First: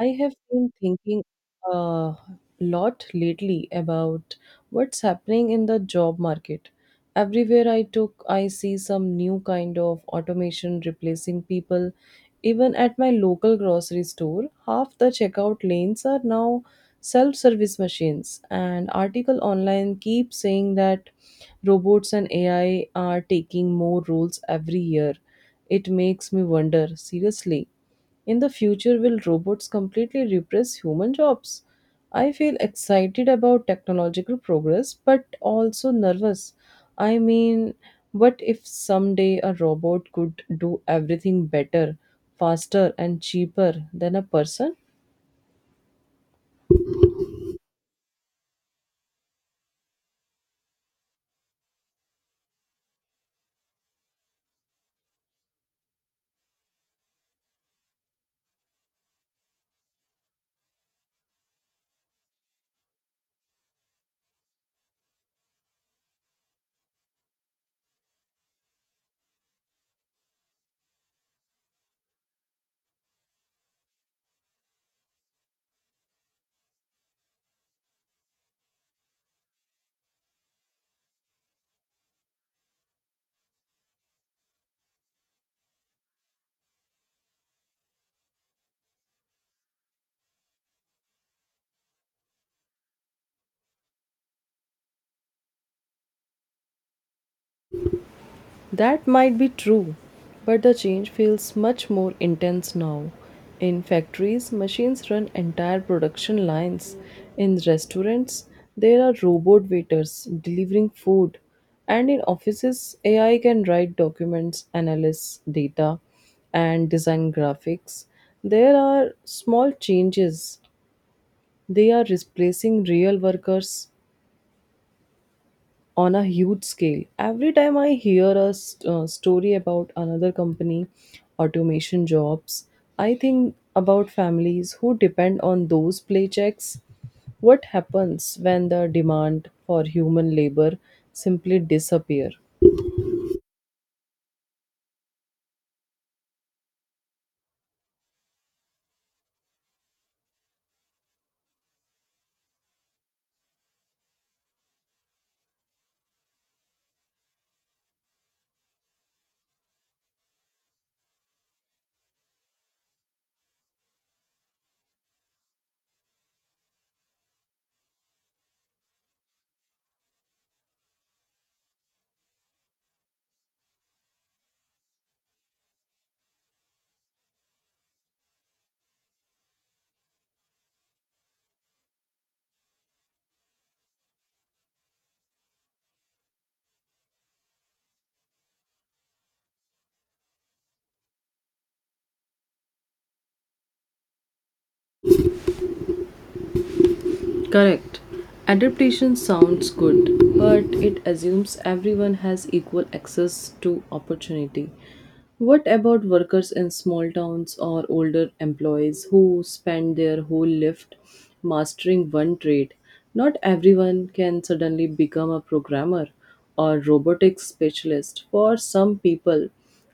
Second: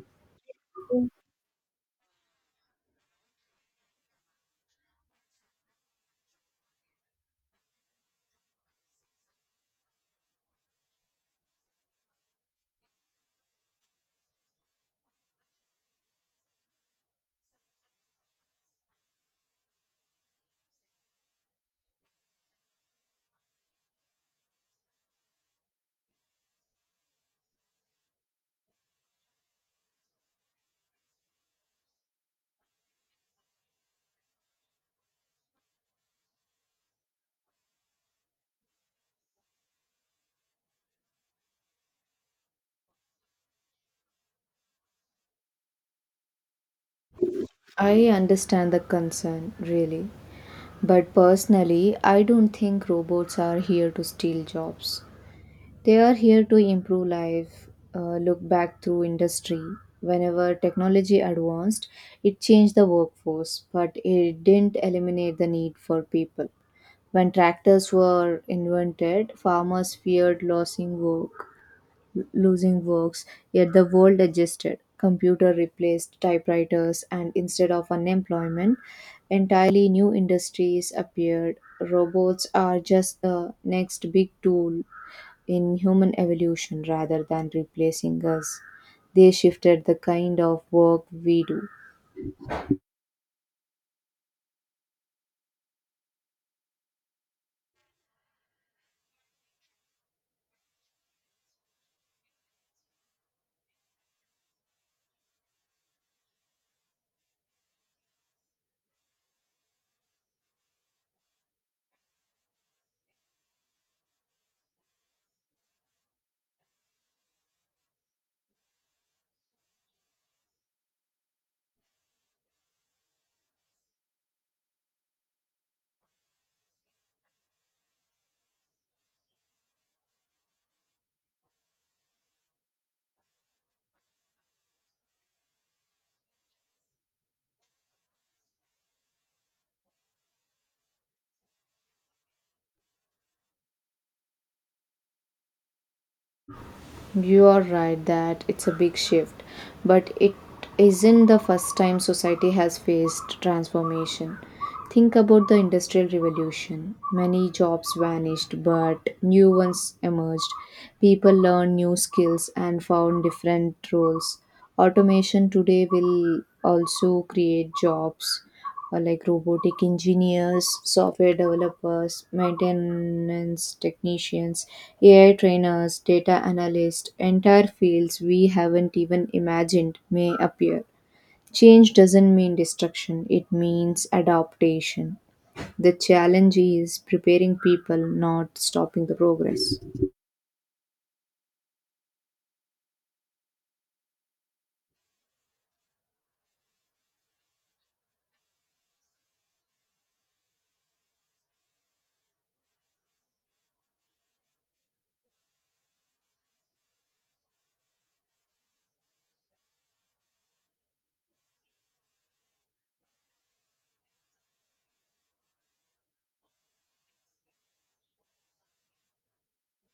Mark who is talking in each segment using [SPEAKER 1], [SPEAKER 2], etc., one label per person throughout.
[SPEAKER 1] I have been thinking a lot lately about what's happening in the job market. Everywhere I took, I see some new kind of automation replacing people. Even at my local grocery store, half the checkout lanes are now self service machines, and article online keep saying that robots and AI are taking more roles every year. It makes me wonder seriously, in the future, will robots completely replace human jobs? I feel excited about technological progress, but also nervous. I mean, what if someday a robot could do everything better, faster, and cheaper than a person?
[SPEAKER 2] I understand the concern, really. But personally, I don't think robots are here to steal jobs. They are here to improve life. Look back through industry. Whenever technology advanced, it changed the workforce, but it didn't eliminate the need for people. When tractors were invented, farmers feared losing works, yet the world adjusted. Computer replaced typewriters, and instead of unemployment, entirely new industries appeared. Robots are just the next big tool in human evolution rather than replacing us. They shifted the kind of work we do.
[SPEAKER 1] That might be true, but the change feels much more intense now. In factories, machines run entire production lines. In restaurants, there are robot waiters delivering food. And in offices, AI can write documents, analyze data, and design graphics. There are small changes. They are replacing real workers on a huge scale. Every time I hear a story about another company, automation jobs, I think about families who depend on those paychecks. What happens when the demand for human labor simply disappear?
[SPEAKER 2] You are right that it's a big shift, but it isn't the first time society has faced transformation. Think about the Industrial Revolution. Many jobs vanished, but new ones emerged. People learned new skills and found different roles. Automation today will also create jobs like robotic engineers, software developers, maintenance technicians, AI trainers, data analysts, entire fields we haven't even imagined may appear. Change doesn't mean destruction, it means adaptation. The challenge is preparing people, not stopping the progress.
[SPEAKER 1] Correct. Adaptation sounds good, but it assumes everyone has equal access to opportunity. What about workers in small towns or older employees who spend their whole life mastering one trade? Not everyone can suddenly become a programmer or robotics specialist. For some people,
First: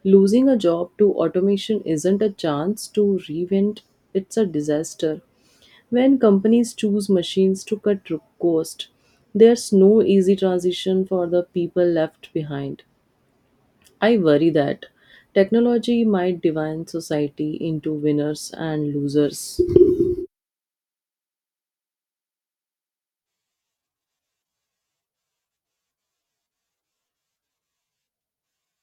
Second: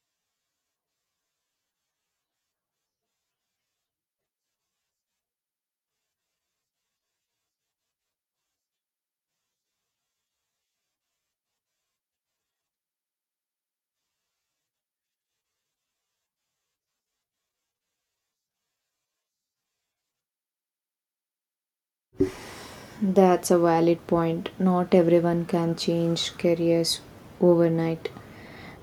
[SPEAKER 1] losing a job to automation isn't a chance to reinvent, it's a disaster. When companies choose machines to cut cost, there's no easy transition for the people left behind. I worry that technology might divide society into winners and losers.
[SPEAKER 2] That's a valid point. Not everyone can change careers overnight,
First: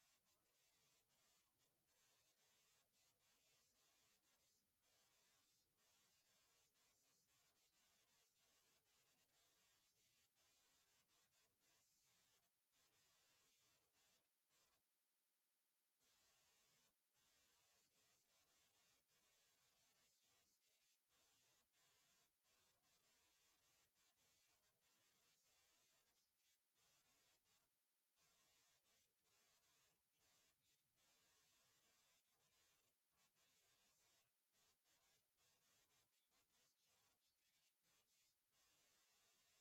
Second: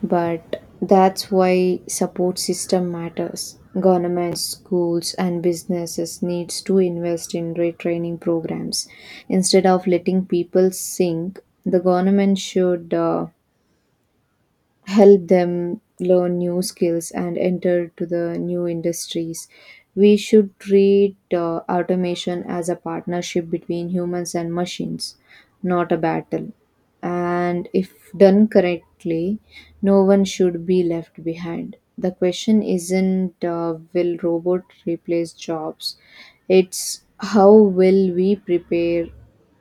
[SPEAKER 2] but that's why support system matters. Governments, schools, and businesses needs to invest in retraining programs. Instead of letting people sink, the government should help them learn new skills and enter to the new industries. We should treat automation as a partnership between humans and machines, not a battle, and if done correctly no one should be left behind. The question isn't will robot replace jobs, it's how will we prepare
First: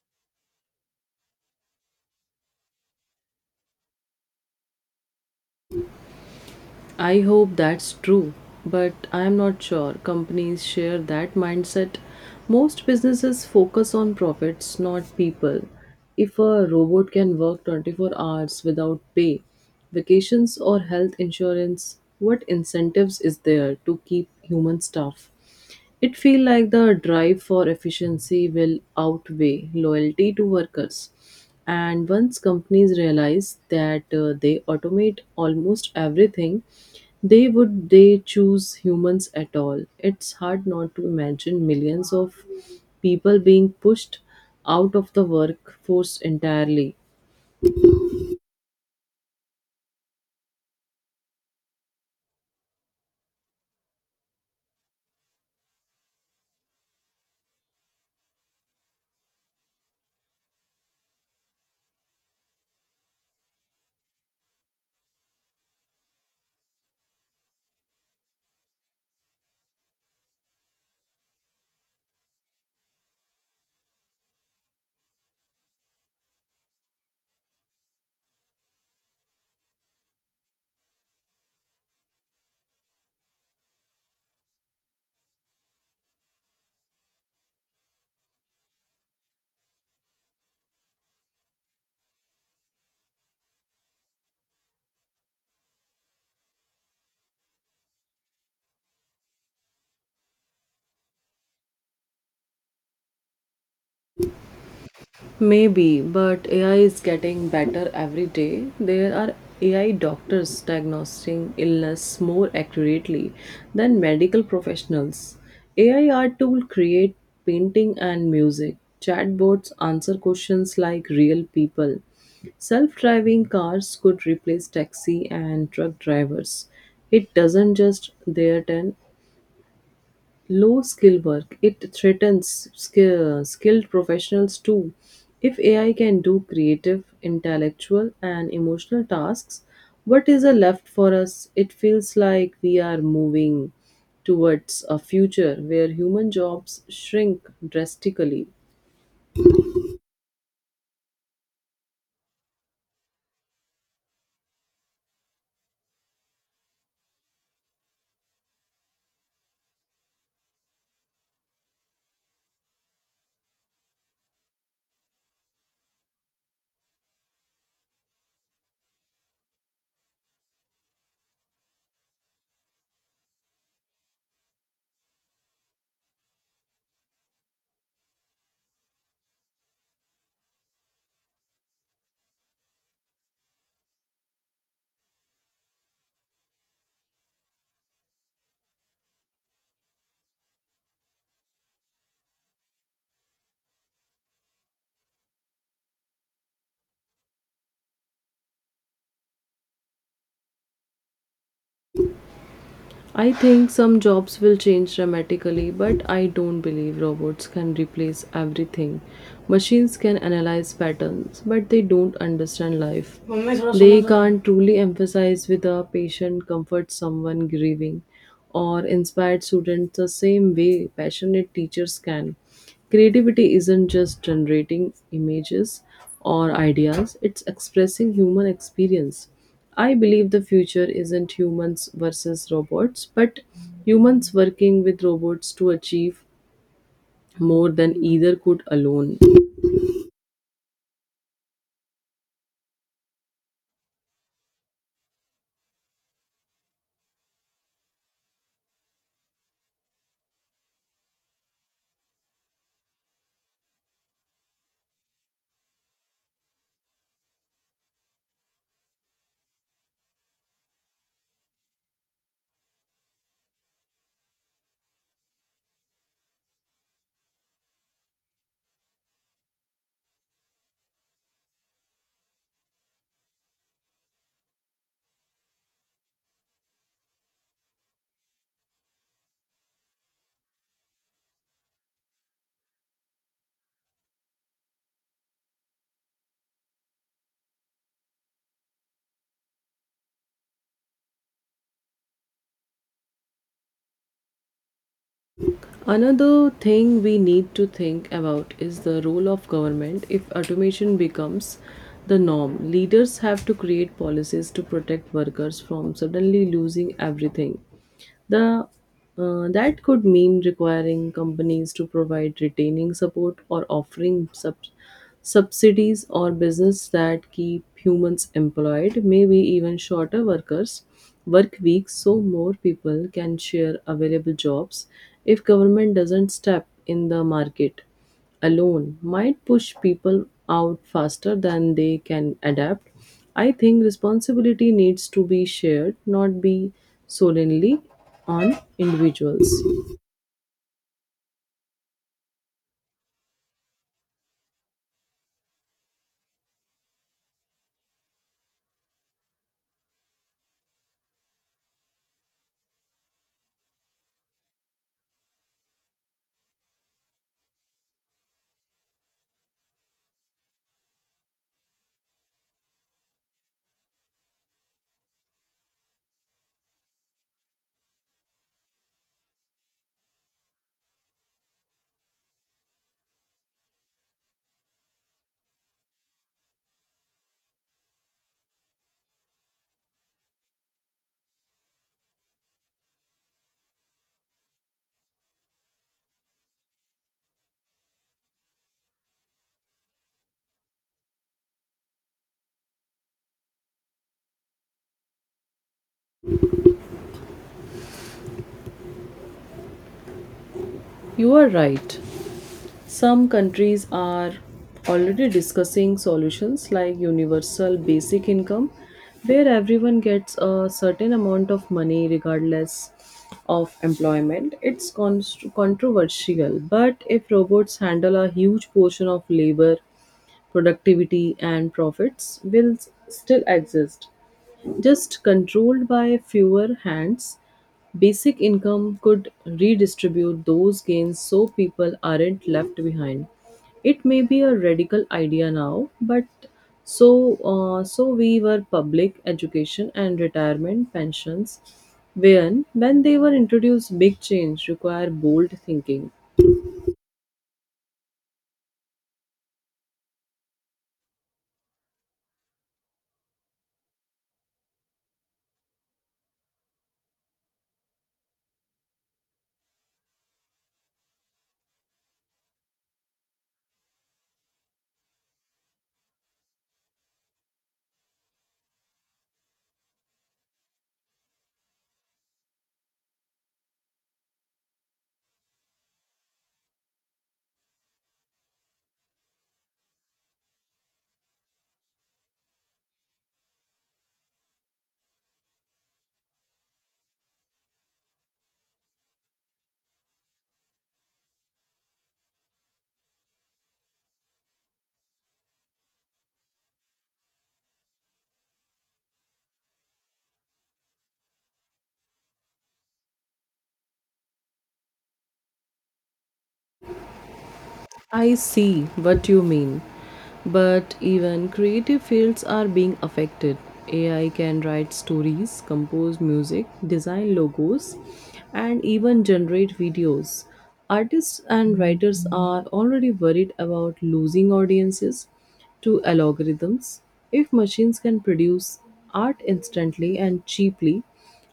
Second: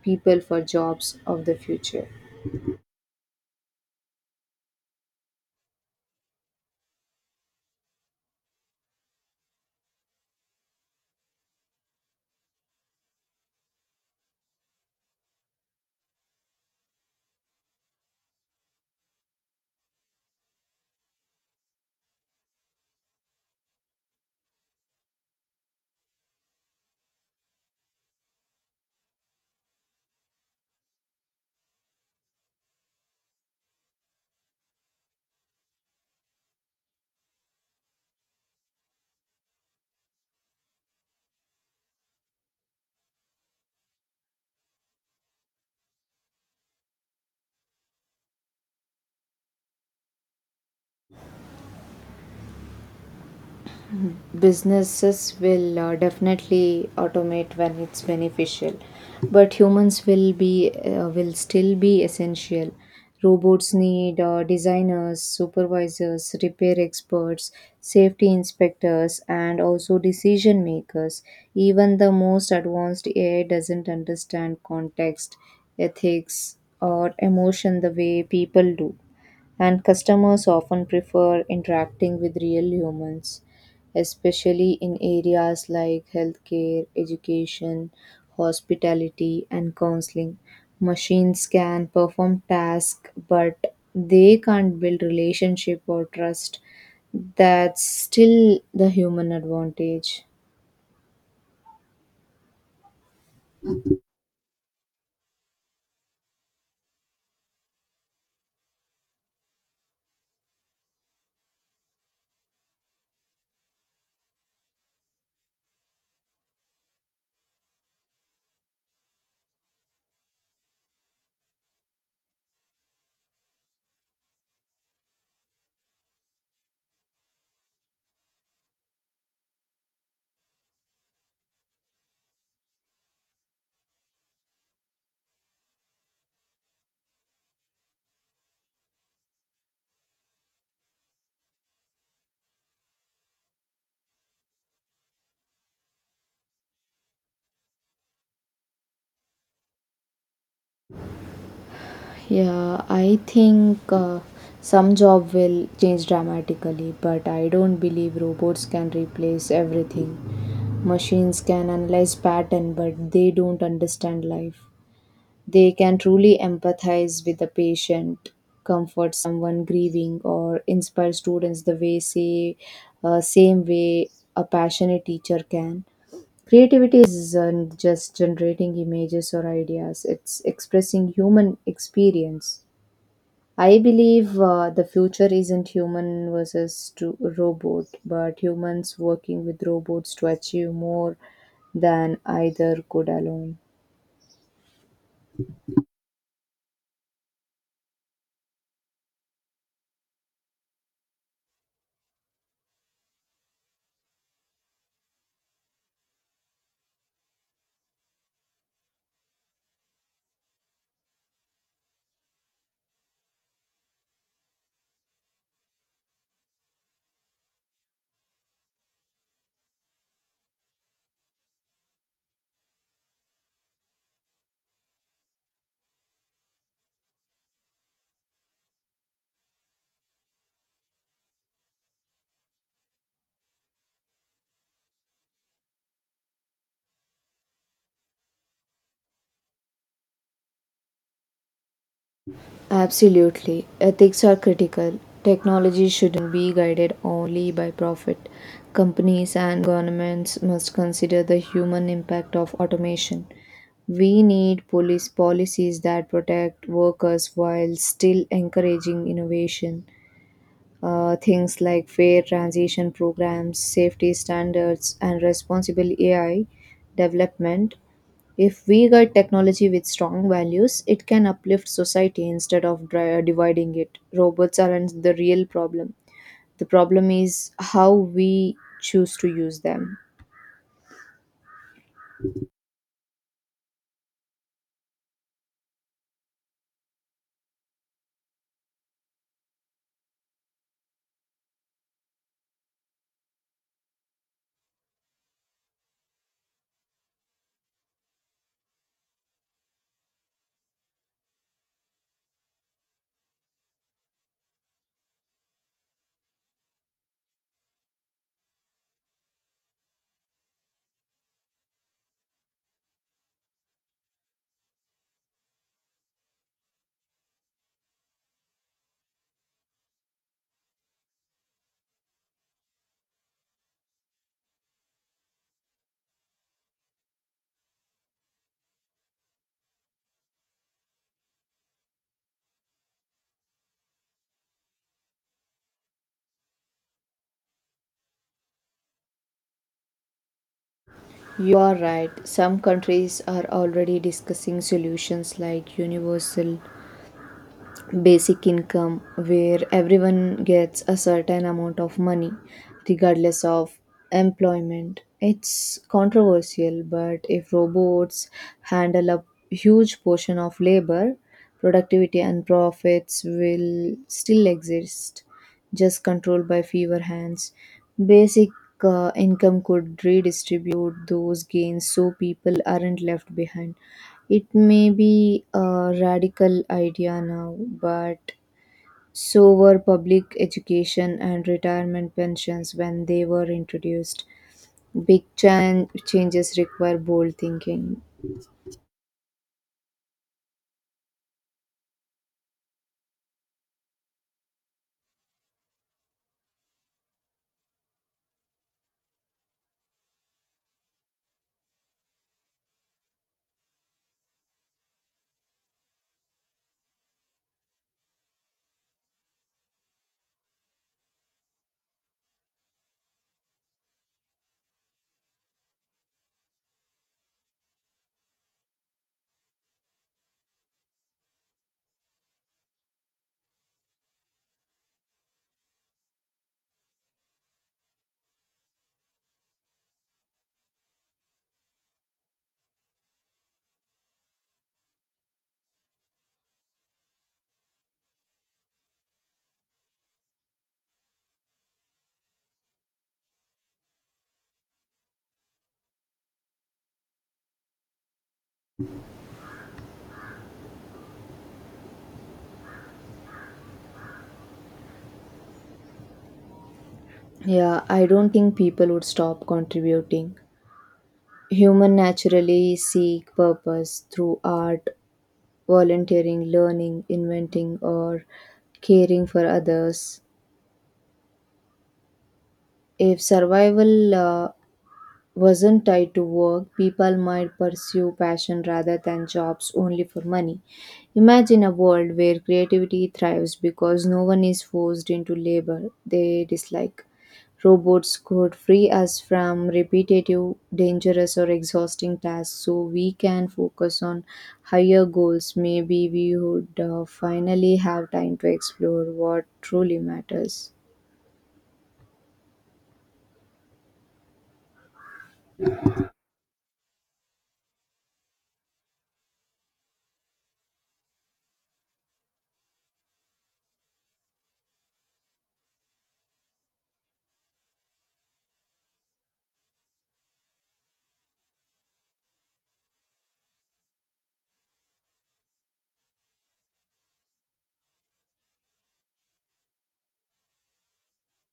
[SPEAKER 2] people for jobs of the future.
[SPEAKER 1] I hope that's true, but I'm not sure companies share that mindset. Most businesses focus on profits, not people. If a robot can work 24 hours without pay, vacations, or health insurance, what incentives is there to keep human staff? It feels like the drive for efficiency will outweigh loyalty to workers. And once companies realize that they automate almost everything, they choose humans at all. It's hard not to imagine millions of people being pushed out of the workforce entirely.
[SPEAKER 2] Businesses will definitely automate when it's beneficial, but humans will still be essential. Robots need designers, supervisors, repair experts, safety inspectors, and also decision makers. Even the most advanced AI doesn't understand context, ethics, or emotion the way people do, and customers often prefer interacting with real humans, especially in areas like healthcare, education, hospitality, and counseling. Machines can perform tasks, but they can't build relationship or trust. That's still the human advantage.
[SPEAKER 1] Maybe, but AI is getting better every day. There are AI doctors diagnosing illness more accurately than medical professionals. AI art tool create painting and music. Chatbots answer questions like real people. Self-driving cars could replace taxi and truck drivers. It doesn't just their turn low skill work, it threatens skilled professionals too. If AI can do creative, intellectual, and emotional tasks, what is a left for us? It feels like we are moving towards a future where human jobs shrink drastically.
[SPEAKER 2] Yeah, I think some job will change dramatically, but I don't believe robots can replace everything. Machines can analyze pattern, but they don't understand life. They can truly empathize with the patient, comfort someone grieving, or inspire students the same way a passionate teacher can. Creativity isn't just generating images or ideas, it's expressing human experience. I believe the future isn't human versus to robot, but humans working with robots to achieve more than either could alone.
[SPEAKER 1] I think some jobs will change dramatically, but I don't believe robots can replace everything. Machines can analyze patterns, but they don't understand life. They can't truly emphasize with a patient, comfort someone grieving, or inspire students the same way passionate teachers can. Creativity isn't just generating images or ideas, it's expressing human experience. I believe the future isn't humans versus robots, but humans working with robots to achieve more than either could alone.
[SPEAKER 2] Absolutely. Ethics are critical. Technology shouldn't be guided only by profit. Companies and governments must consider the human impact of automation. We need police policies that protect workers while still encouraging innovation. Things like fair transition programs, safety standards, and responsible AI development. If we guide technology with strong values, it can uplift society instead of dividing it. Robots aren't the real problem. The problem is how we choose to use them.
[SPEAKER 1] Another thing we need to think about is the role of government if automation becomes the norm. Leaders have to create policies to protect workers from suddenly losing everything. The that could mean requiring companies to provide retaining support or offering subsidies or business that keep humans employed, maybe even shorter workers work weeks so more people can share available jobs. If government doesn't step in, the market alone might push people out faster than they can adapt. I think responsibility needs to be shared, not be solely on individuals.
[SPEAKER 2] You are right. Some countries are already discussing solutions like universal basic income, where everyone gets a certain amount of money regardless of employment. It's controversial, but if robots handle a huge portion of labor, productivity and profits will still exist, just controlled by fewer hands. Basic Income could redistribute those gains so people aren't left behind. It may be a radical idea now, but so were public education and retirement pensions when they were introduced. Big changes require bold thinking.
[SPEAKER 1] You are right. Some countries are already discussing solutions like universal basic income, where everyone gets a certain amount of money regardless of employment. It's controversial, but if robots handle a huge portion of labor, productivity, and profits will still exist. Just controlled by fewer hands, basic income could redistribute those gains so people aren't left behind. It may be a radical idea now, but so we were public education and retirement pensions when they were introduced. Big change require bold thinking.
[SPEAKER 2] Yeah, I don't think people would stop contributing. Human naturally seek purpose through art, volunteering, learning, inventing, or caring for others. If survival wasn't tied to work, people might pursue passion rather than jobs only for money. Imagine a world where creativity thrives because no one is forced into labor they dislike. Robots could free us from repetitive, dangerous, or exhausting tasks so we can focus on higher goals. Maybe we would finally have time to explore what truly matters.
[SPEAKER 1] I see what you mean. But even creative fields are being affected. AI can write stories, compose music, design logos, and even generate videos. Artists and writers are already worried about losing audiences to algorithms. If machines can produce art instantly and cheaply,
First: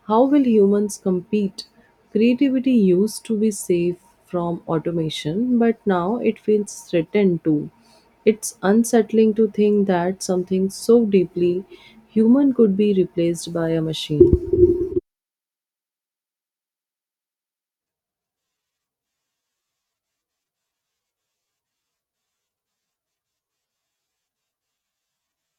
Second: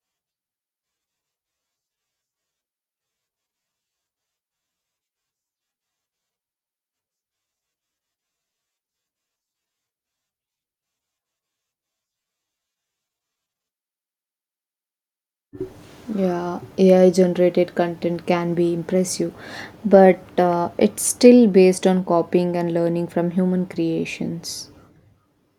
[SPEAKER 1] how will humans compete? Creativity used to be safe from automation, but now it feels threatened too. It's unsettling to think that something so deeply human could be replaced by a machine.
[SPEAKER 2] Yeah, AI generated content can be impressive, but it's still based on copying and learning from human creations.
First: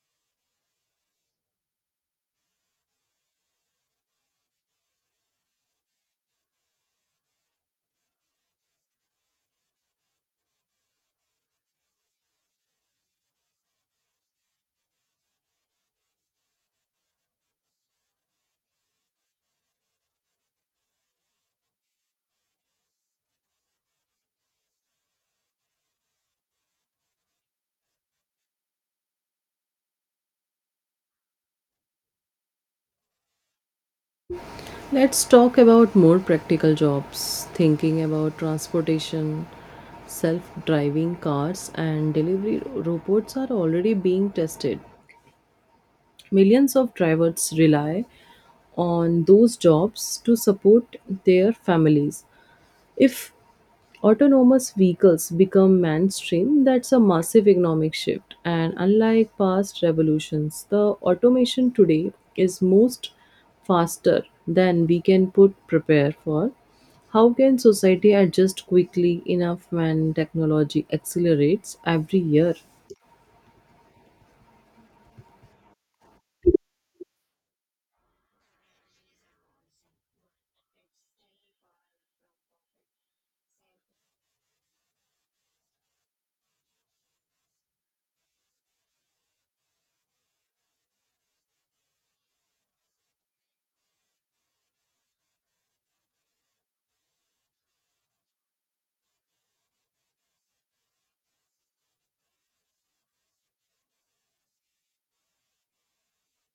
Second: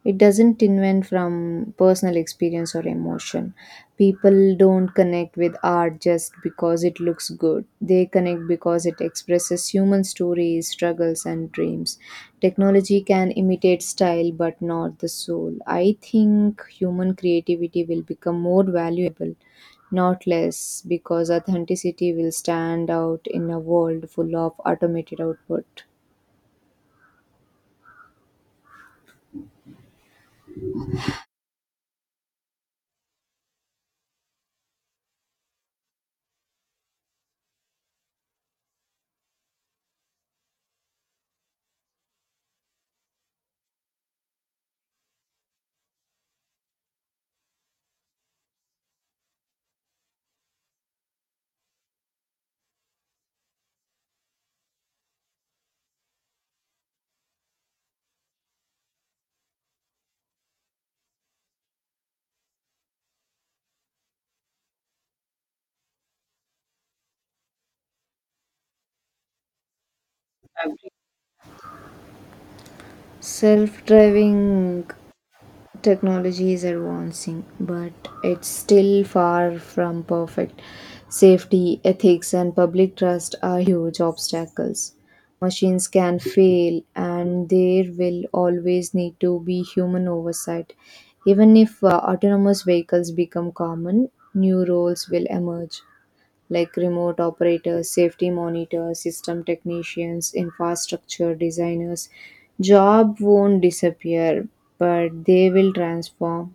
[SPEAKER 2] It doesn't invent from personal experience or emotion. People don't connect with art just because it looks good. They connect because it expresses human stories, struggles, and dreams. Technology can imitate style but not the soul. I think human creativity will become more valuable, not less, because authenticity will stand out in a world full of automated output.
[SPEAKER 1] Let's talk about more practical jobs, thinking about transportation. Self driving cars and delivery robots are already being tested. Millions of drivers rely on those jobs to support their families. If autonomous vehicles become mainstream, that's a massive economic shift. And unlike past revolutions, the automation today is most faster than we can put prepare for. How can society adjust quickly enough when technology accelerates every year?
[SPEAKER 2] Self driving technology is advancing, but it's still far from perfect. Safety, ethics, and public trust are huge obstacles. Machines can fail, and there will always need to be human oversight. Even if autonomous vehicles become common, new roles will emerge like remote operators, safety monitors, system technicians, infrastructure designers. Job won't disappear, but they will transform.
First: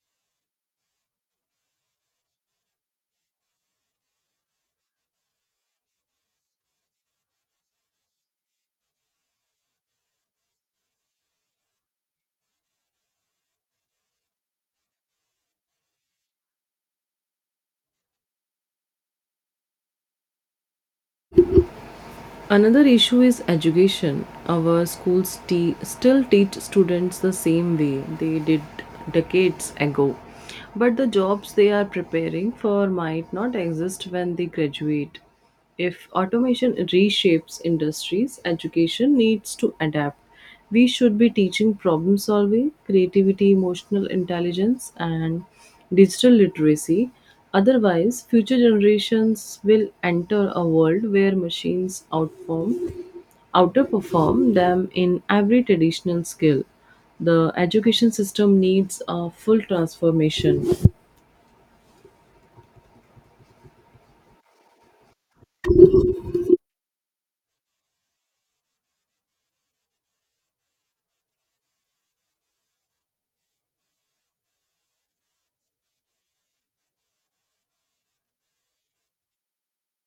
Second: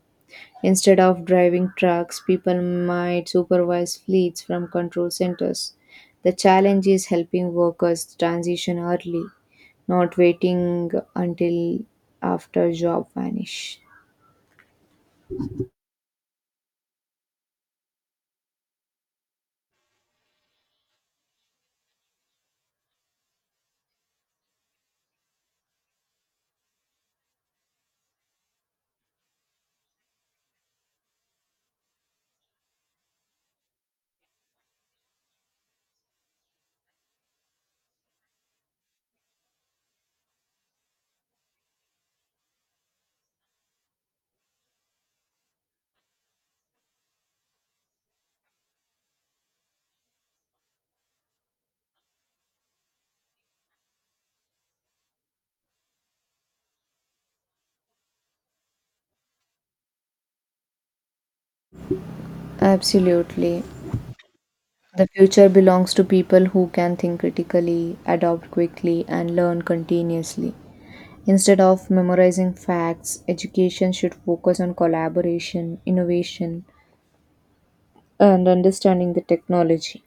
[SPEAKER 2] Instead of driving trucks, people might supervise fleets from control centers. The challenge is helping workers transition early, not waiting until after job vanish.
[SPEAKER 1] Another issue is education. Our schools still teach students the same way they did decades ago. But the jobs they are preparing for might not exist when they graduate. If automation reshapes industries, education needs to adapt. We should be teaching problem solving, creativity, emotional intelligence, and digital literacy. Otherwise, future generations will enter a world where machines outperform them in every traditional skill. The education system needs a full transformation.
[SPEAKER 2] Absolutely. The future belongs to people who can think critically, adopt quickly, and learn continuously. Instead of memorizing facts, education should focus on collaboration, innovation, and understanding the technology.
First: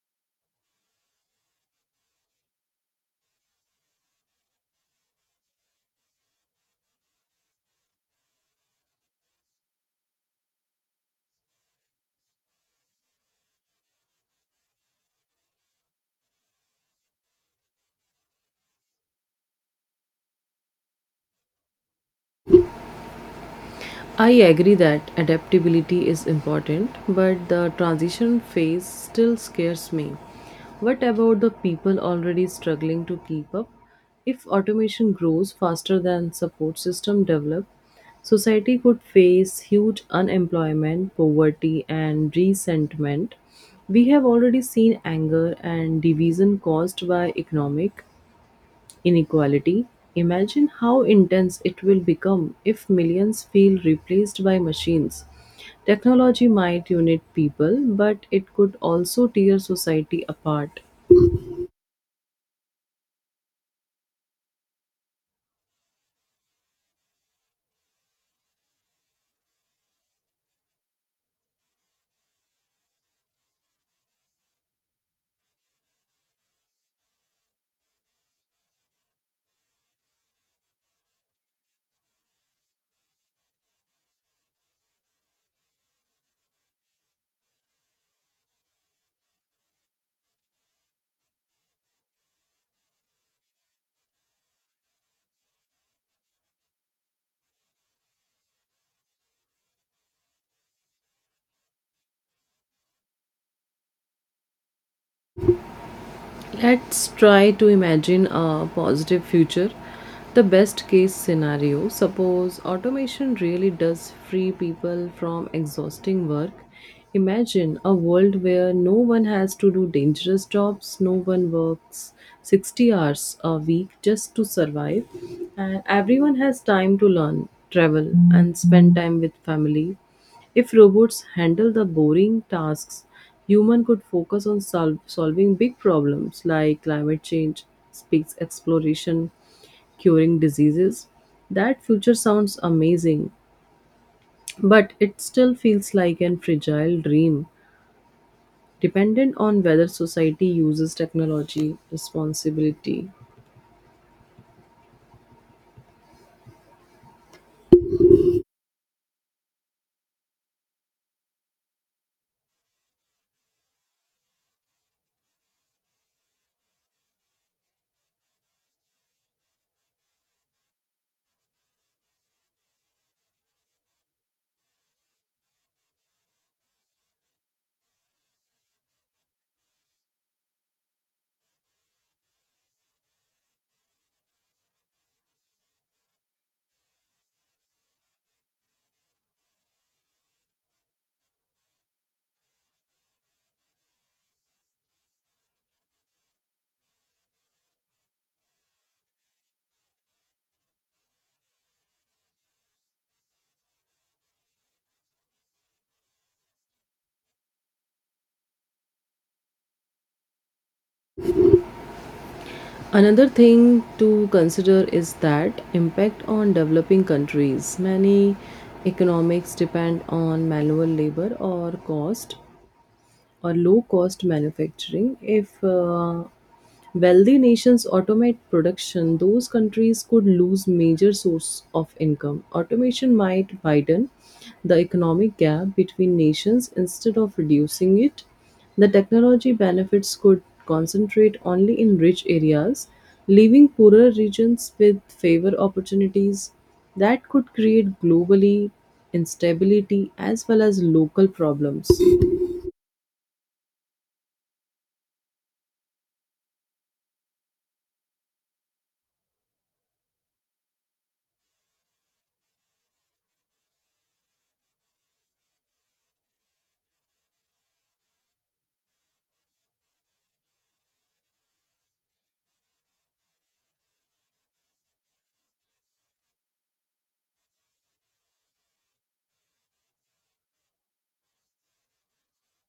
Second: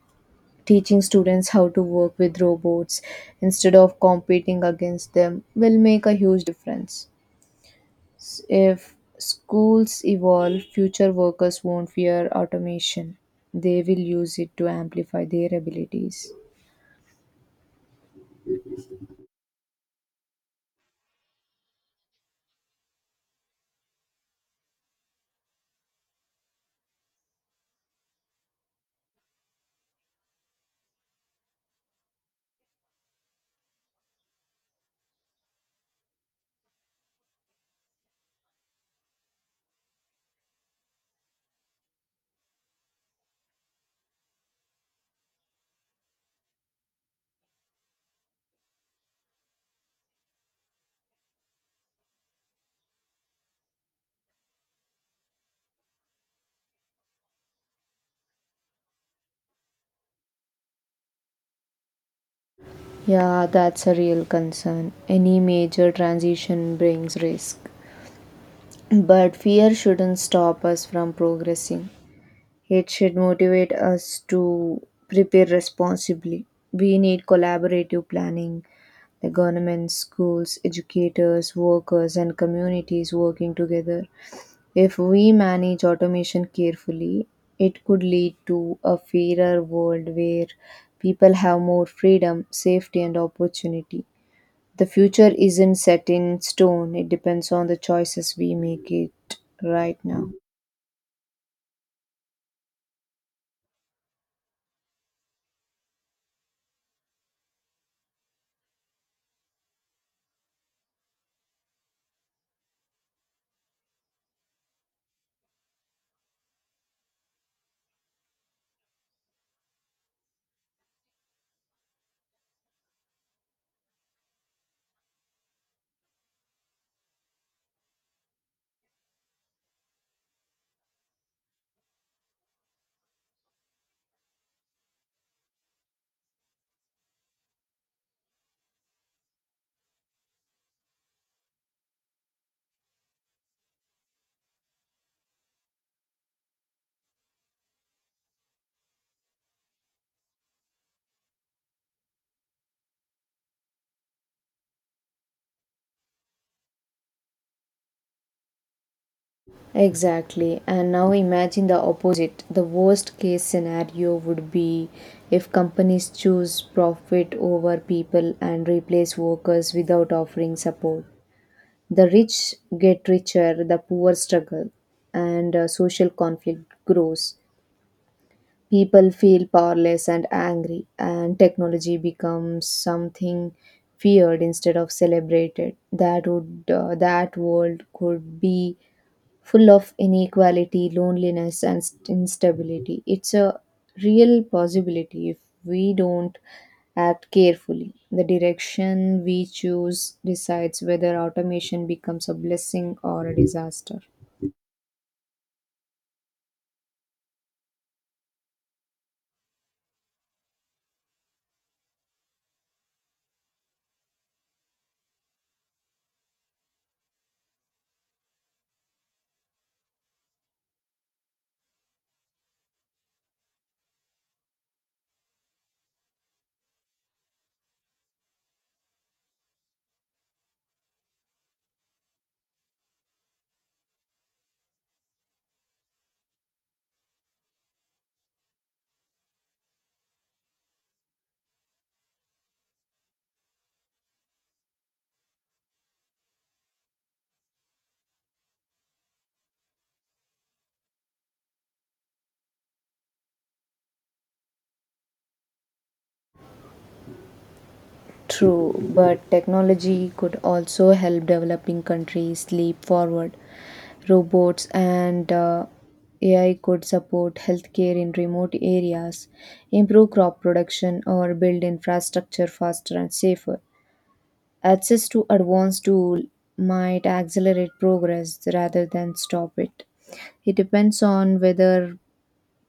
[SPEAKER 2] Teaching students how to work with robots instead of competing against them will make a huge difference. If schools evolve, future workers won't fear automation. They will use it to amplify their abilities.
[SPEAKER 1] I agree that adaptability is important, but the transition phase still scares me. What about the people already struggling to keep up? If automation grows faster than support system develop, society could face huge unemployment, poverty, and resentment. We have already seen anger and division caused by economic inequality. Imagine how intense it will become if millions feel replaced by machines. Technology might unite people, but it could also tear society apart.
[SPEAKER 2] Yeah, that's a real concern. Any major transition brings risk. But fear shouldn't stop us from progressing. It should motivate us to prepare responsibly. We need collaborative planning, the government, schools, educators, workers, and communities working together. If we manage automation carefully, it could lead to a fairer world where people have more freedom, safety, and opportunity. The future isn't set in stone, it depends on the choices we make it right now.
[SPEAKER 1] Let's try to imagine a positive future. The best case scenario, suppose automation really does free people from exhausting work. Imagine a world where no one has to do dangerous jobs, no one works 60 hours a week just to survive, and everyone has time to learn, travel, and spend time with family. If robots handle the boring tasks, human could focus on solving big problems like climate change, space exploration, curing diseases. That future sounds amazing, but it still feels like an fragile dream, dependent on whether society uses technology responsibility.
[SPEAKER 2] Exactly. And now imagine the opposite. The worst case scenario would be if companies choose profit over people and replace workers without offering support. The rich get richer, the poor struggle, and social conflict grows. People feel powerless and angry, and technology becomes something feared instead of celebrated. That world could be full of inequality, loneliness, and instability. It's a real possibility if we don't act carefully. The direction we choose decides whether automation becomes a blessing or a disaster.
[SPEAKER 1] Another thing to consider is that impact on developing countries. Many economics depend on manual labor or cost or low cost manufacturing. If wealthy nations automate production, those countries could lose major source of income. Automation might widen the economic gap between nations instead of reducing it. The technology benefits could concentrate only in rich areas, leaving poorer regions with favor opportunities. That could create globally instability as well as local problems.
[SPEAKER 2] True, but technology could also help developing countries leap forward. Robots and AI could support healthcare in remote areas, improve crop production, or build infrastructure faster and safer. Access to advanced tools might accelerate progress rather than stop it. It depends on whether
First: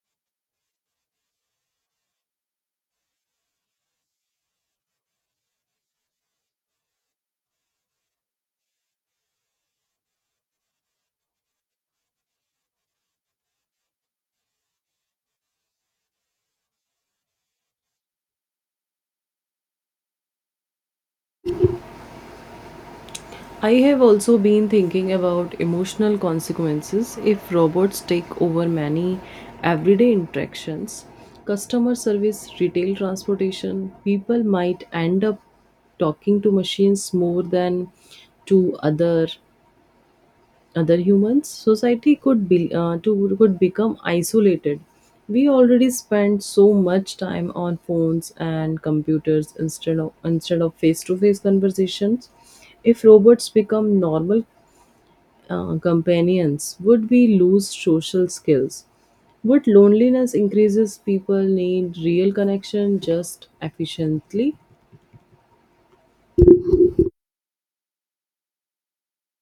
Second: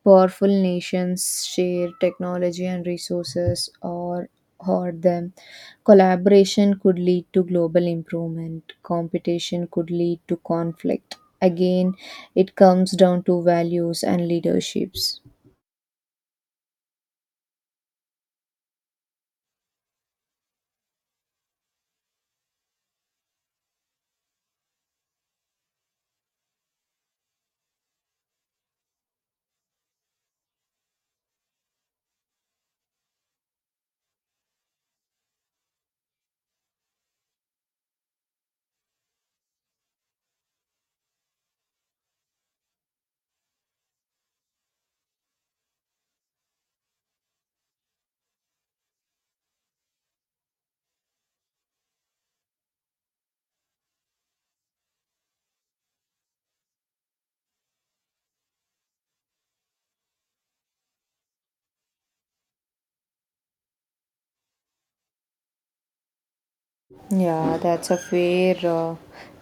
[SPEAKER 2] powerful nations share technology and resources or hoard them. Collaboration could lead to global improvement. Competition could lead to conflict. Again, it comes down to values and leaderships.
[SPEAKER 1] I have also been thinking about emotional consequences if robots take over many everyday interactions. Customer service, retail transportation, people might end up talking to machines more than to other humans. Society could be to could become isolated. We already spend so much time on phones and computers instead of face to face conversations. If robots become normal companions, would we lose social skills? Would loneliness increases people need real connection just efficiently?
[SPEAKER 2] Yeah, that's a fair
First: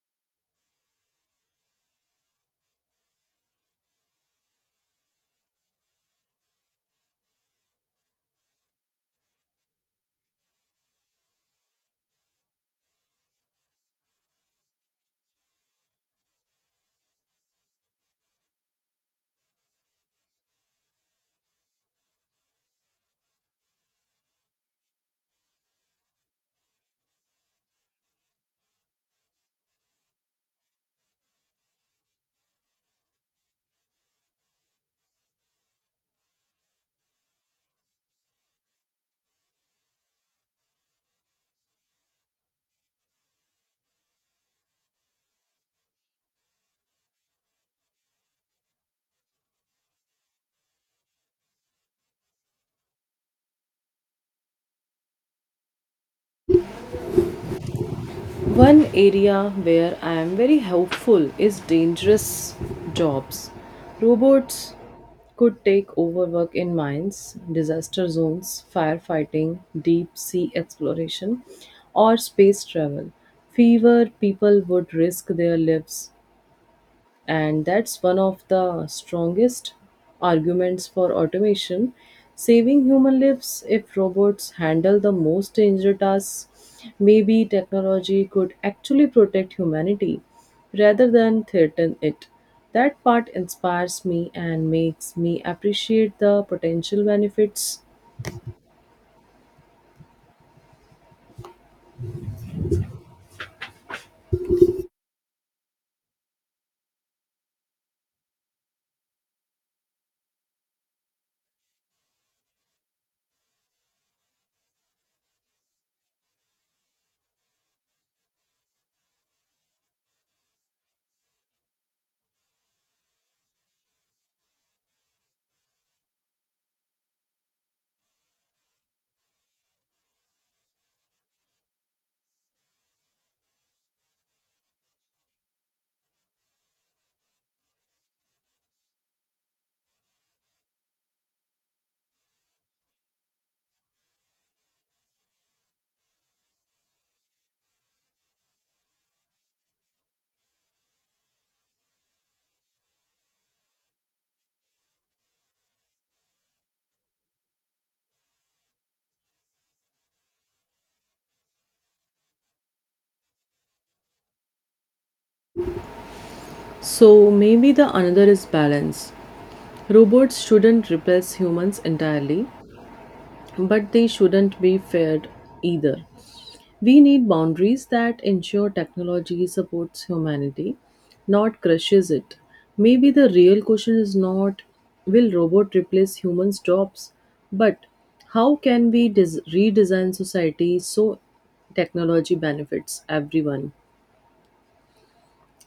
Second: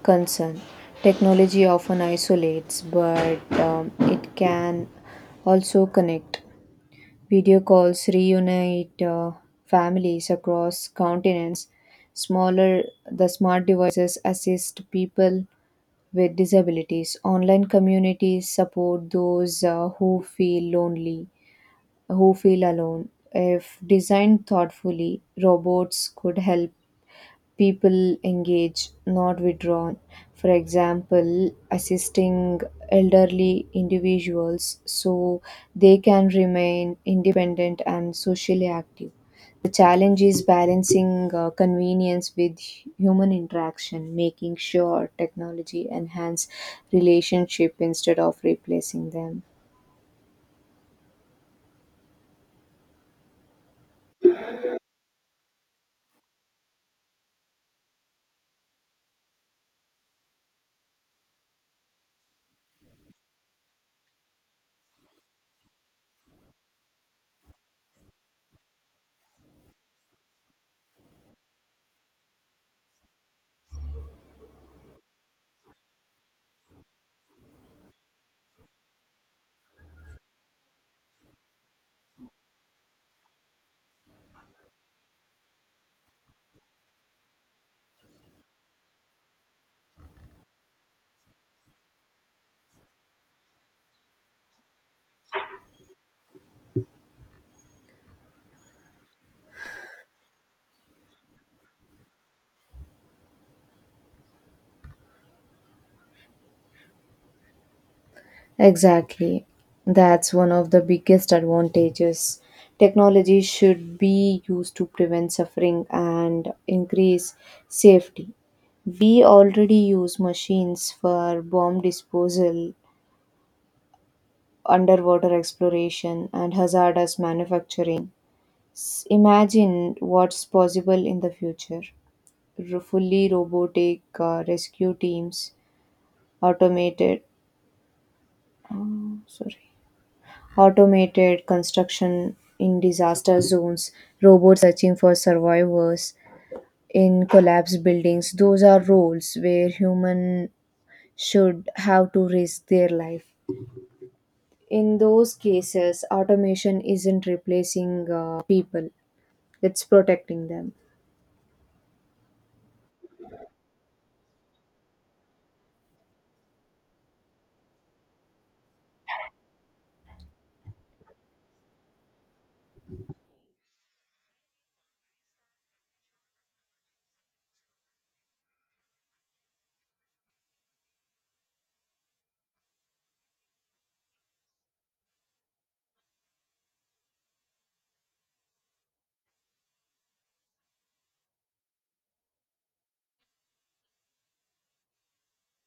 [SPEAKER 2] concern. Technology often isolates, but it can also connect. Video calls reunite families across continents. Smaller, the smart devices assist people with disabilities. Online communities support those who feel who feel alone. If designed thoughtfully, robots could help people engage, not withdrawn. For example, assisting elderly individuals so they can remain independent and socially active. The challenge is balancing convenience with human interaction, making sure technology enhance relationship instead of replacing them.
[SPEAKER 1] One area where I am very hopeful is dangerous jobs. Robots could take over work in mines, disaster zones, firefighting, deep sea exploration, or space travel. Fewer people would risk their lives, and that's one of the strongest arguments for automation, saving human lives. If robots handle the most dangerous tasks, maybe technology could actually protect humanity rather than threaten it. That part inspires me and makes me appreciate the potential benefits.
[SPEAKER 2] Exactly. That's one of the biggest advantages. Technology should be used to prevent suffering and increase safety. We already use machines for bomb disposal, underwater exploration, and hazardous manufacturing. Imagine what's possible in the future. Fully robotic rescue teams, automated. Oh, sorry automated construction in disaster zones, robots searching for survivors in collapsed buildings. Those are roles where human should have to risk their life. In those cases, automation isn't replacing people, it's protecting them.
[SPEAKER 1] So maybe the another is balance. Robots shouldn't replace humans entirely, but they shouldn't be feared either. We need boundaries that ensure technology supports humanity, not crushes it. Maybe the real question is not will robot replace humans' jobs, but how can we redesign society so technology benefits everyone?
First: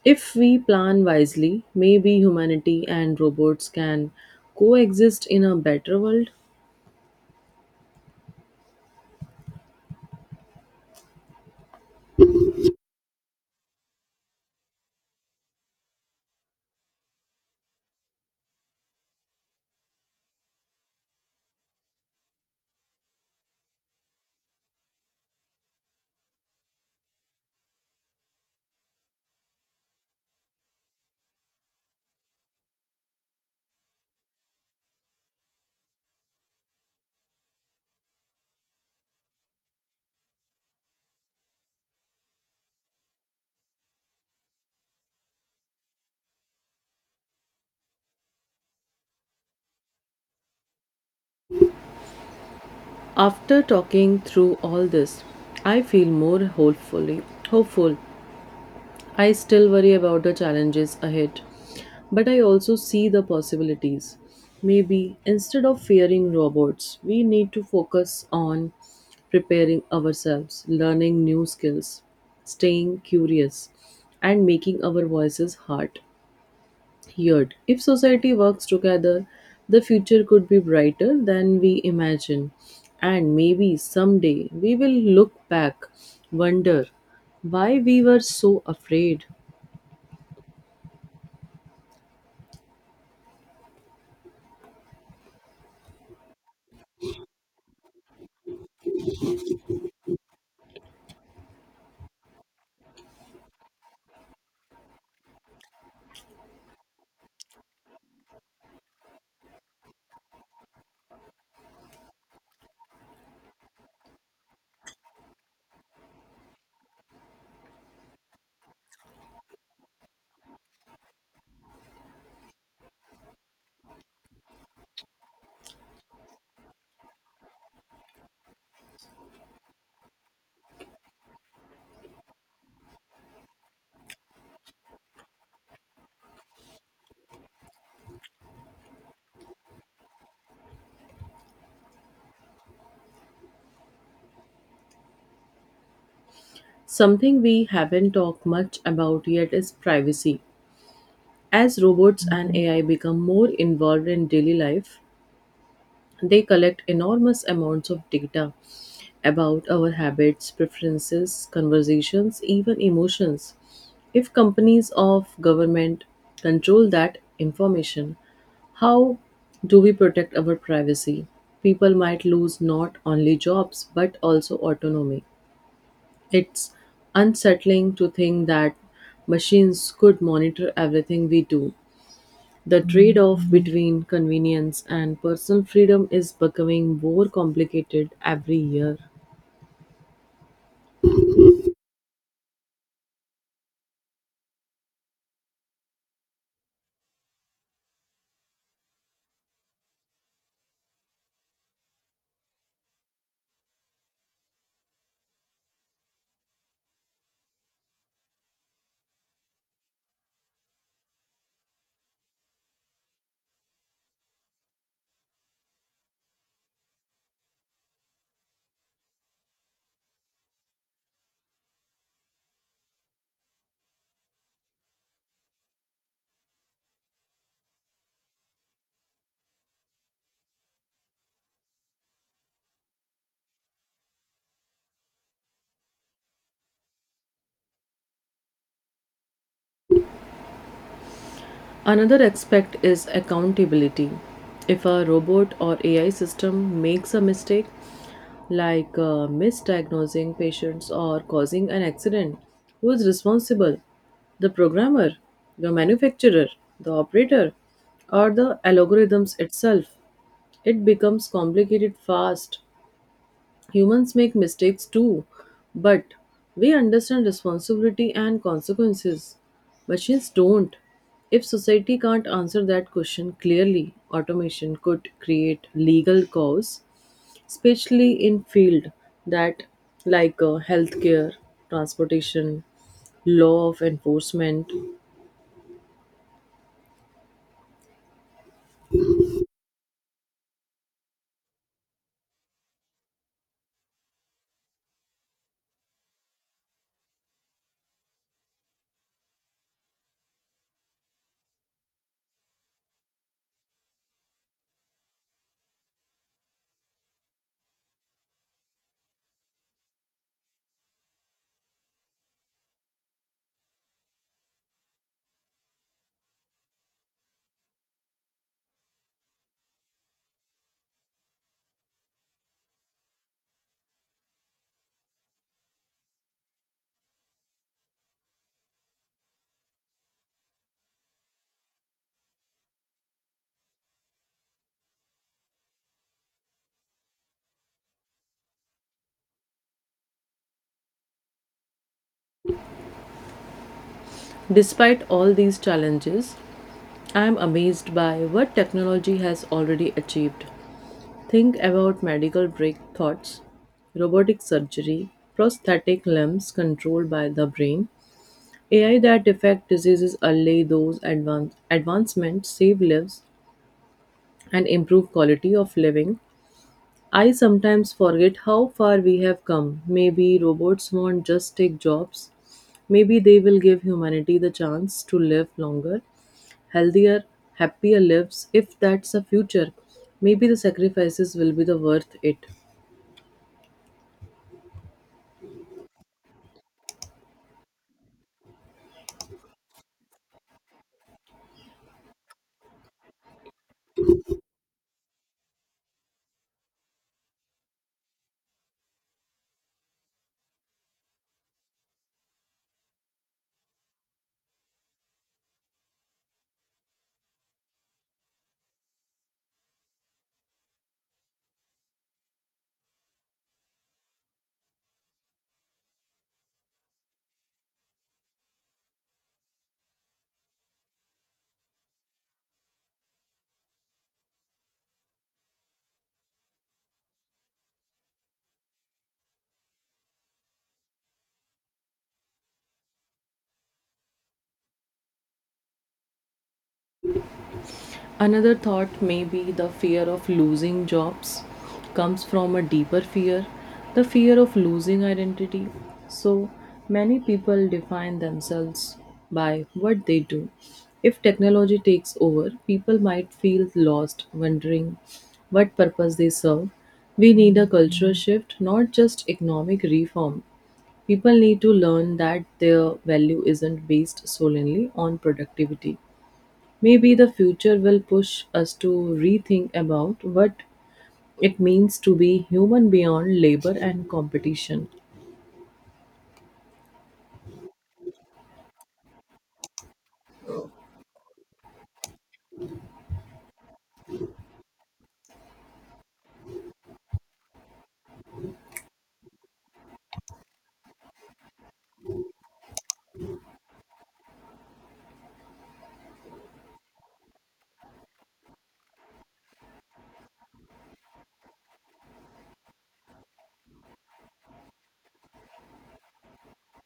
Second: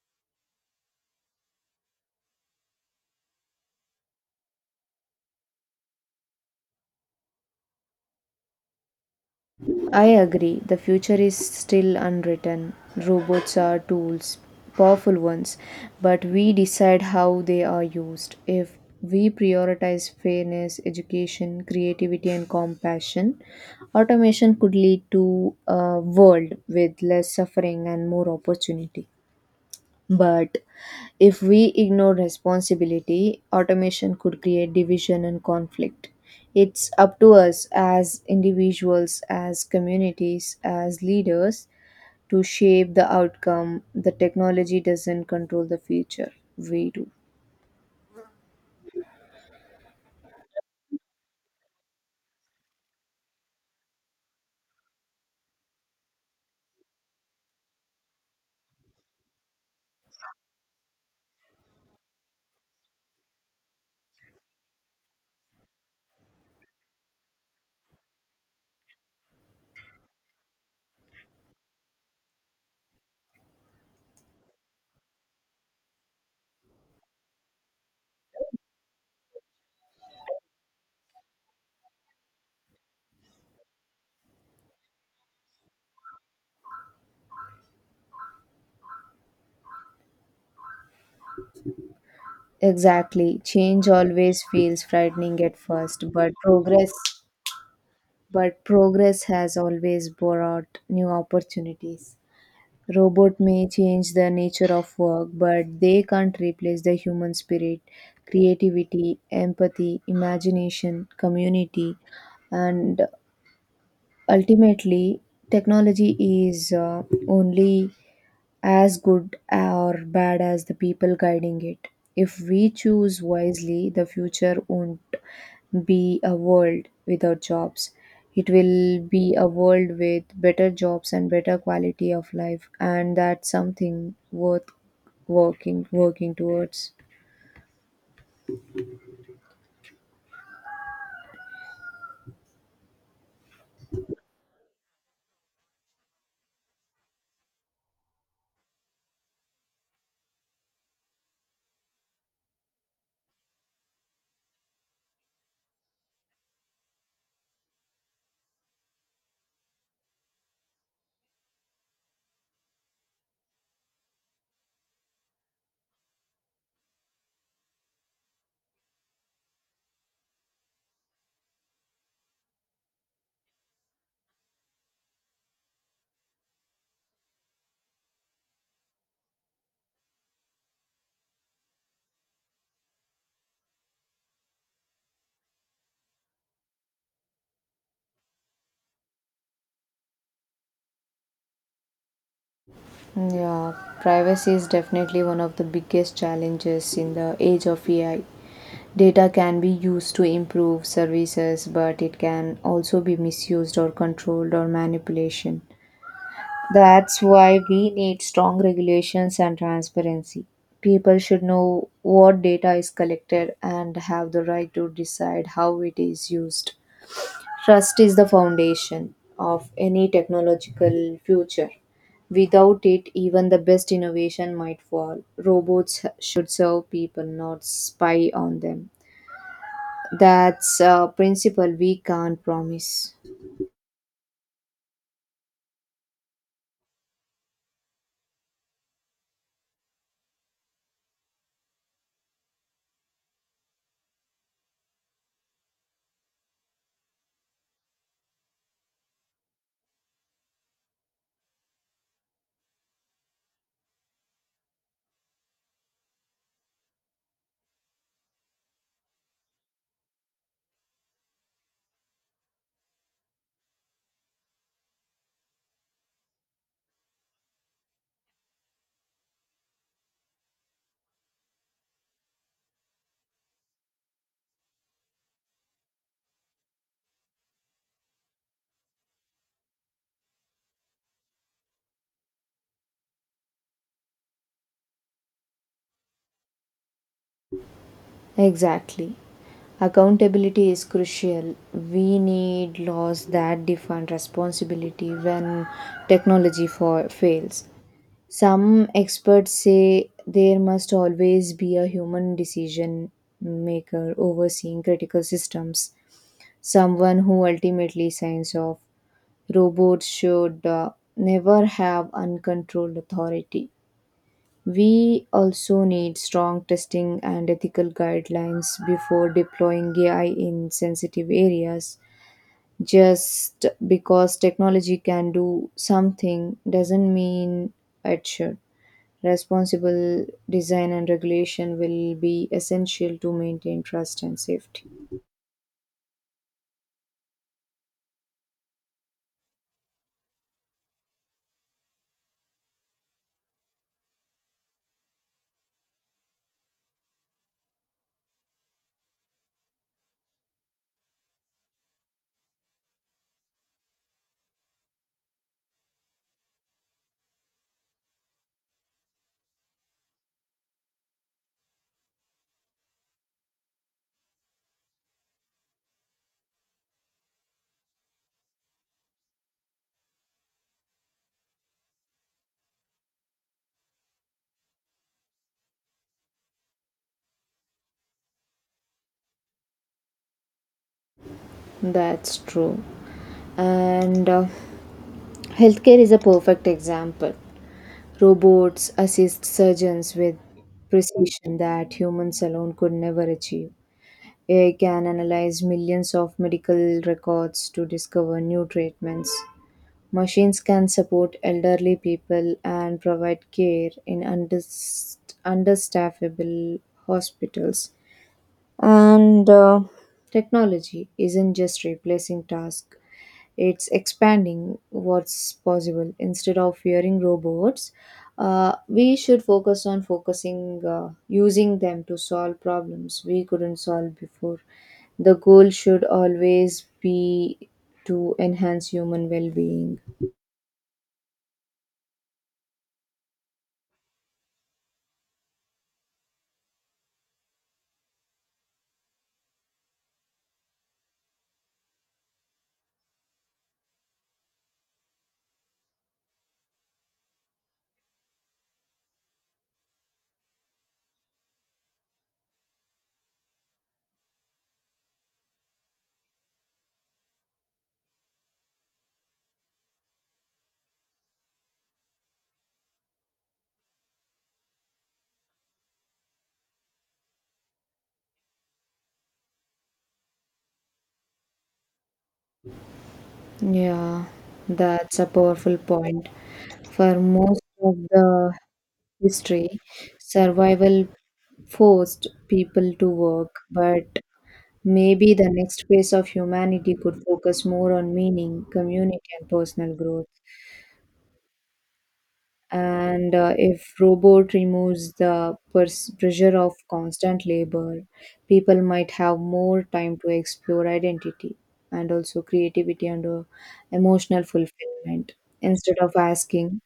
[SPEAKER 1] If we plan wisely, maybe humanity and robots can coexist in a better world.
[SPEAKER 2] I agree. The future is still unwritten. Robots are tools, powerful ones, but we decide how they are used. If we prioritize fairness, education, creativity, and compassion, automation could lead to a world with less suffering and more opportunity. But if we ignore responsibility, automation could create division and conflict. It's up to us as individuals, as communities, as leaders to shape the outcome. The technology doesn't control the future, we do.
[SPEAKER 1] After talking through all this, I feel more hopeful. I still worry about the challenges ahead, but I also see the possibilities. Maybe instead of fearing robots, we need to focus on preparing ourselves, learning new skills, staying curious, and making our voices heard. If society works together, the future could be brighter than we imagine, and maybe someday we will look back, wonder why we were so afraid.
[SPEAKER 2] Exactly. Change always feels frightening at first, but progress has always brought new opportunities. Robot may change the nature of work, but they can't replace the human spirit, creativity, empathy, imagination, community, and ultimately, technology is only as good or bad as the people guiding it. If we choose wisely, the future won't be a world without jobs. It will be a world with better jobs and better quality of life, and that's something worth working towards.
[SPEAKER 1] Something we haven't talked much about yet is privacy. As robots and AI become more involved in daily life, they collect enormous amounts of data about our habits, preferences, conversations, even emotions. If companies or government control that information, how do we protect our privacy? People might lose not only jobs but also autonomy. It's unsettling to think that machines could monitor everything we do. The trade off between convenience and personal freedom is becoming more complicated every year.
[SPEAKER 2] Yeah, privacy is definitely one of the biggest challenges in the age of AI. Data can be used to improve services, but it can also be misused or controlled or manipulation. That's why we need strong regulations and transparency. People should know what data is collected and have the right to decide how it is used. Trust is the foundation of any technological future. Without it, even the best innovation might fall. Robots should serve people, not spy on them. That's a principle we can't promise.
[SPEAKER 1] Another aspect is accountability. If a robot or AI system makes a mistake, misdiagnosing patients or causing an accident, who is responsible? The programmer, the manufacturer, the operator, or the algorithms itself? It becomes complicated fast. Humans make mistakes too, but we understand responsibility and consequences. Machines don't. If society can't answer that question clearly, automation could create legal cause, especially in field that healthcare, transportation, law of enforcement.
[SPEAKER 2] Exactly. Accountability is crucial. We need laws that define responsibility when fails. Some experts say there must always be a human decision maker overseeing critical systems, someone who ultimately signs off. Robots should never have uncontrolled authority. We also need strong testing and ethical guidelines before deploying AI in sensitive areas. Just because technology can do something doesn't mean it should. Responsible design and regulation will be essential to maintain trust and safety.
[SPEAKER 1] Despite all these challenges, I am amazed by what technology has already achieved. Think about medical breakthroughs, robotic surgery, prosthetic limbs controlled by the brain, AI that affect diseases early. Those advancements save lives and improve quality of living. I sometimes forget how far we have come. Maybe robots won't just take jobs. Maybe they will give humanity the chance to live longer, healthier, happier lives if that's the future. Maybe the sacrifices will be the worth
[SPEAKER 2] That's
[SPEAKER 1] it.
[SPEAKER 2] true. And Healthcare is a perfect example. Robots assist surgeons with precision that humans alone could never achieve. AI can analyze millions of medical records to discover new treatments. Machines can support elderly people and provide care in understaffable hospitals. And technology isn't just replacing tasks, it's expanding what's possible. Instead of fearing robots, we should focus on focusing, using them to solve problems we couldn't solve before. The goal should always be to enhance human well being.
[SPEAKER 1] Another thought may be the fear of losing jobs comes from a deeper fear, the fear of losing identity. So many people define themselves by what they do. If technology takes over, people might feel lost, wondering what purpose they serve. We need a cultural shift, not just economic reform. People need to learn that their value isn't based solely on productivity. Maybe the future will push us to rethink about what it means to be human beyond labor and
[SPEAKER 2] Yeah,
[SPEAKER 1] competition.
[SPEAKER 2] that's a powerful point. For most of the history, survival forced people to work, but maybe the next phase of humanity could focus more on meaning, community, and personal growth. And if robot removes the pressure of constant labor, people might have more time to explore identity and also creativity and emotional fulfillment instead of asking,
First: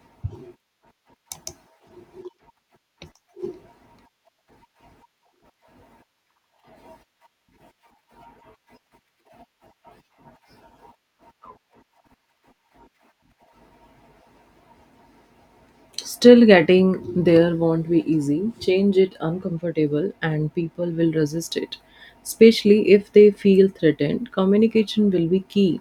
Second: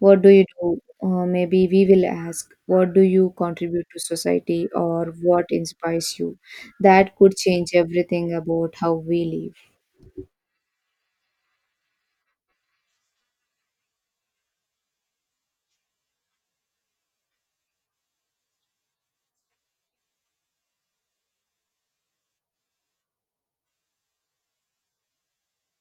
[SPEAKER 2] what do you do? Maybe we will ask, what do you contribute to society, or what inspires you? That could change everything about how we live.
[SPEAKER 1] Still, getting there won't be easy. Change it uncomfortable, and people will resist it, especially if they feel threatened. Communication will be key.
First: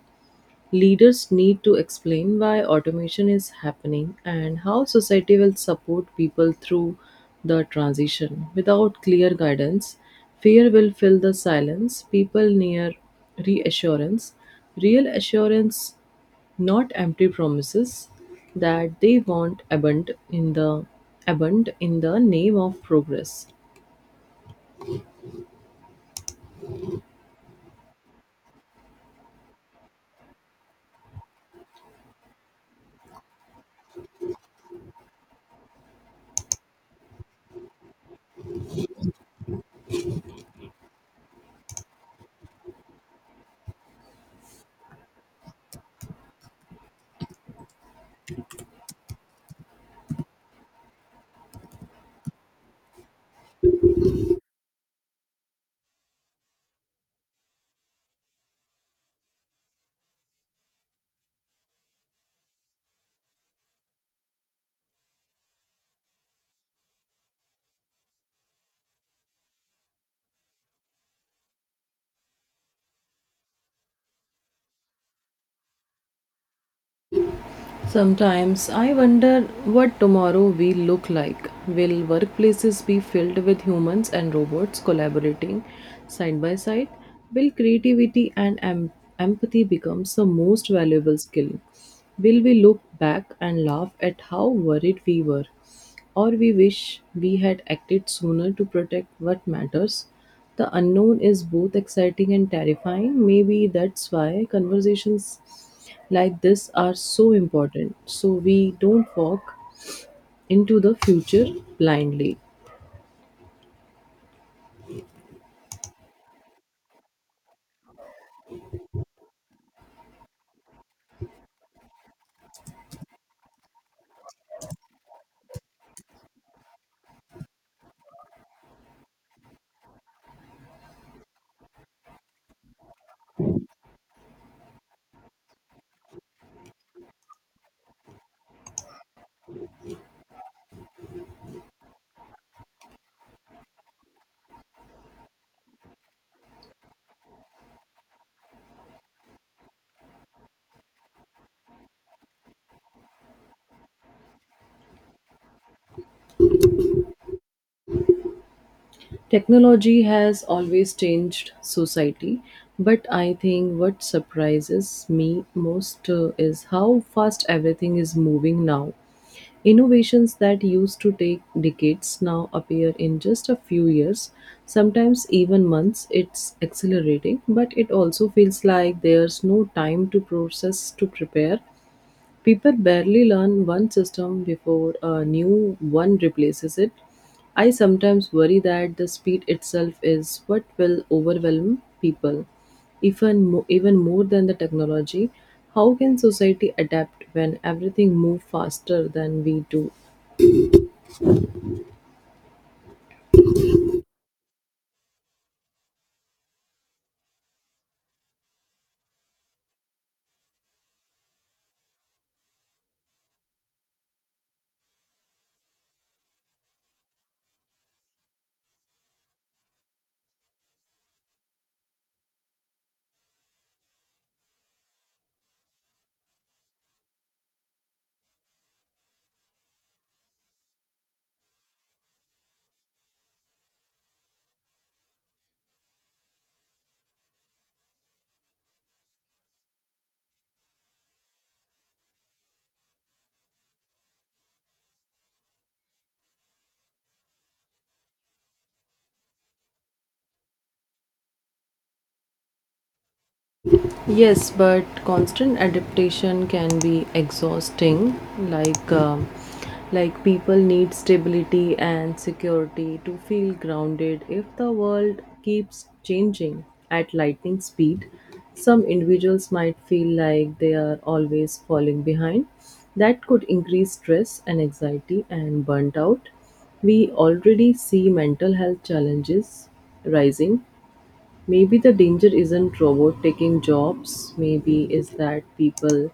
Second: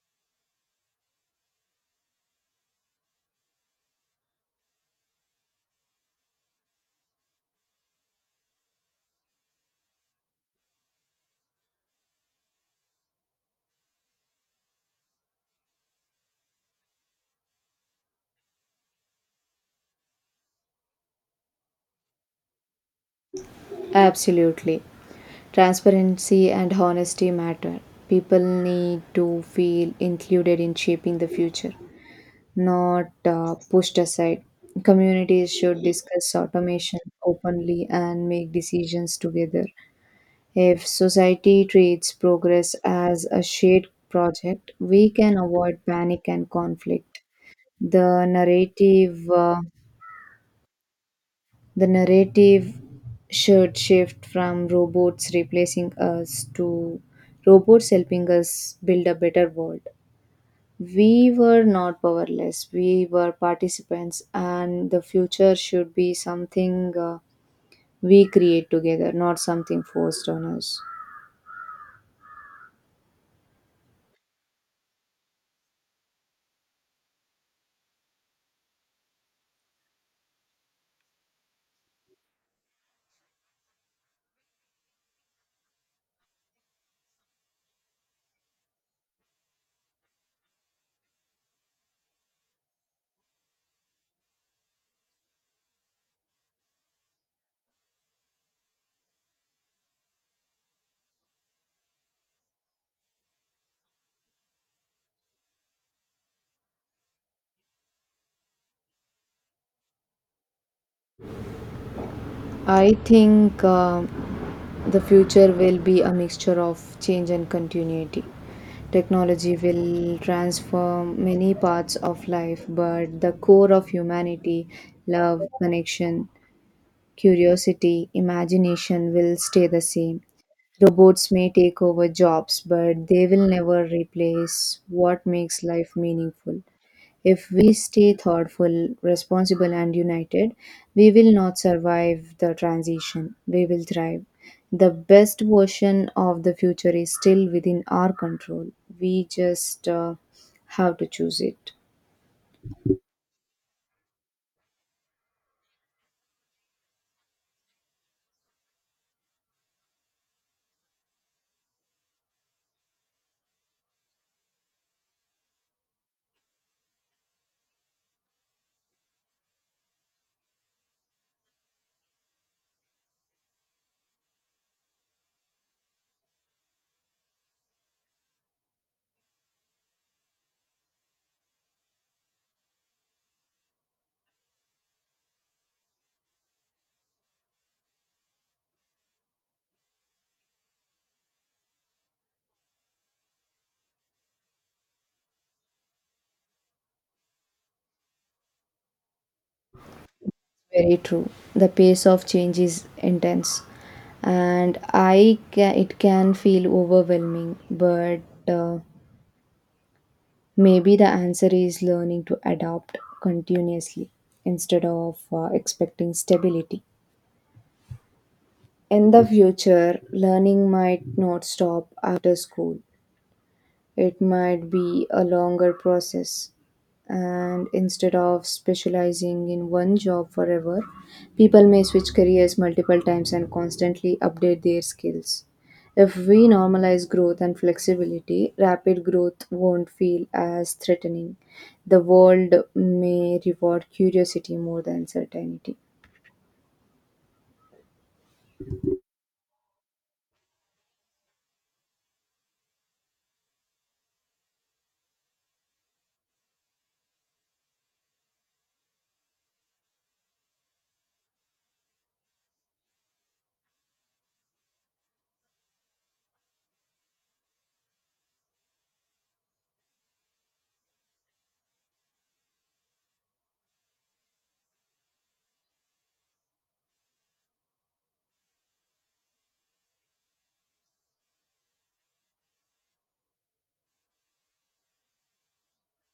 [SPEAKER 1] Leaders need to explain why automation is happening and how society will support people through the transition. Without clear guidance, fear will fill the silence, people near reassurance, real assurance, not empty promises that they want abund in the name of progress.
[SPEAKER 2] Absolutely. Transparency and honesty matter. People need to feel included in shaping the future, not pushed aside. Communities should discuss automation openly and make decisions together. If society treats progress as a shared project, we can avoid panic and conflict. The narrative, uh, the narrative should shift from robots replacing us to robots helping us build a better world. We were not powerless, we were participants, and the future should be something we create together, not something forced on us.
[SPEAKER 1] Sometimes I wonder what tomorrow will look like. Will workplaces be filled with humans and robots collaborating side by side? Will creativity and empathy become the most valuable skill? Will we look back and laugh at how worried we were? Or we wish we had acted sooner to protect what matters. The unknown is both exciting and terrifying. Maybe that's why conversations like this are so important, so we don't walk into the future blindly.
[SPEAKER 2] I think the future will be a mixture of change and continuity. Technology will transform many parts of life, but the core of humanity, love, connection, curiosity, imagination will stay the same. Robots may take over jobs, but they will never replace what makes life meaningful. If we stay thoughtful, responsible, and united, we will not survive the transition. We will thrive. The best version of the future is still within our control. We just have to choose it.
[SPEAKER 1] Technology has always changed society, but I think what surprises me most is how fast everything is moving now. Innovations that used to take decades now appear in just a few years, sometimes even months. It's accelerating, but it also feels like there's no time to process to prepare. People barely learn one system before a new one replaces it. I sometimes worry that the speed itself is what will overwhelm people, even more than the technology. How can society adapt when everything moves faster than we do?
[SPEAKER 2] Very true. The pace of change is intense, and it can feel overwhelming. But uh, maybe the answer is learning to adapt continuously instead of expecting stability. In the future, learning might not stop after school. It might be a longer process. And instead of specializing in one job forever, people may switch careers multiple times and constantly update their skills. If we normalize growth and flexibility, rapid growth won't feel as threatening. The world may reward curiosity more than certainty.
[SPEAKER 1] Yes, but constant adaptation can be exhausting. Like people need stability and security to feel grounded. If the world keeps changing at lightning speed, some individuals might feel like they are always falling behind. That could increase stress and anxiety and burnt out. We already see mental health challenges rising. Maybe the danger isn't robot taking jobs. Maybe is that people.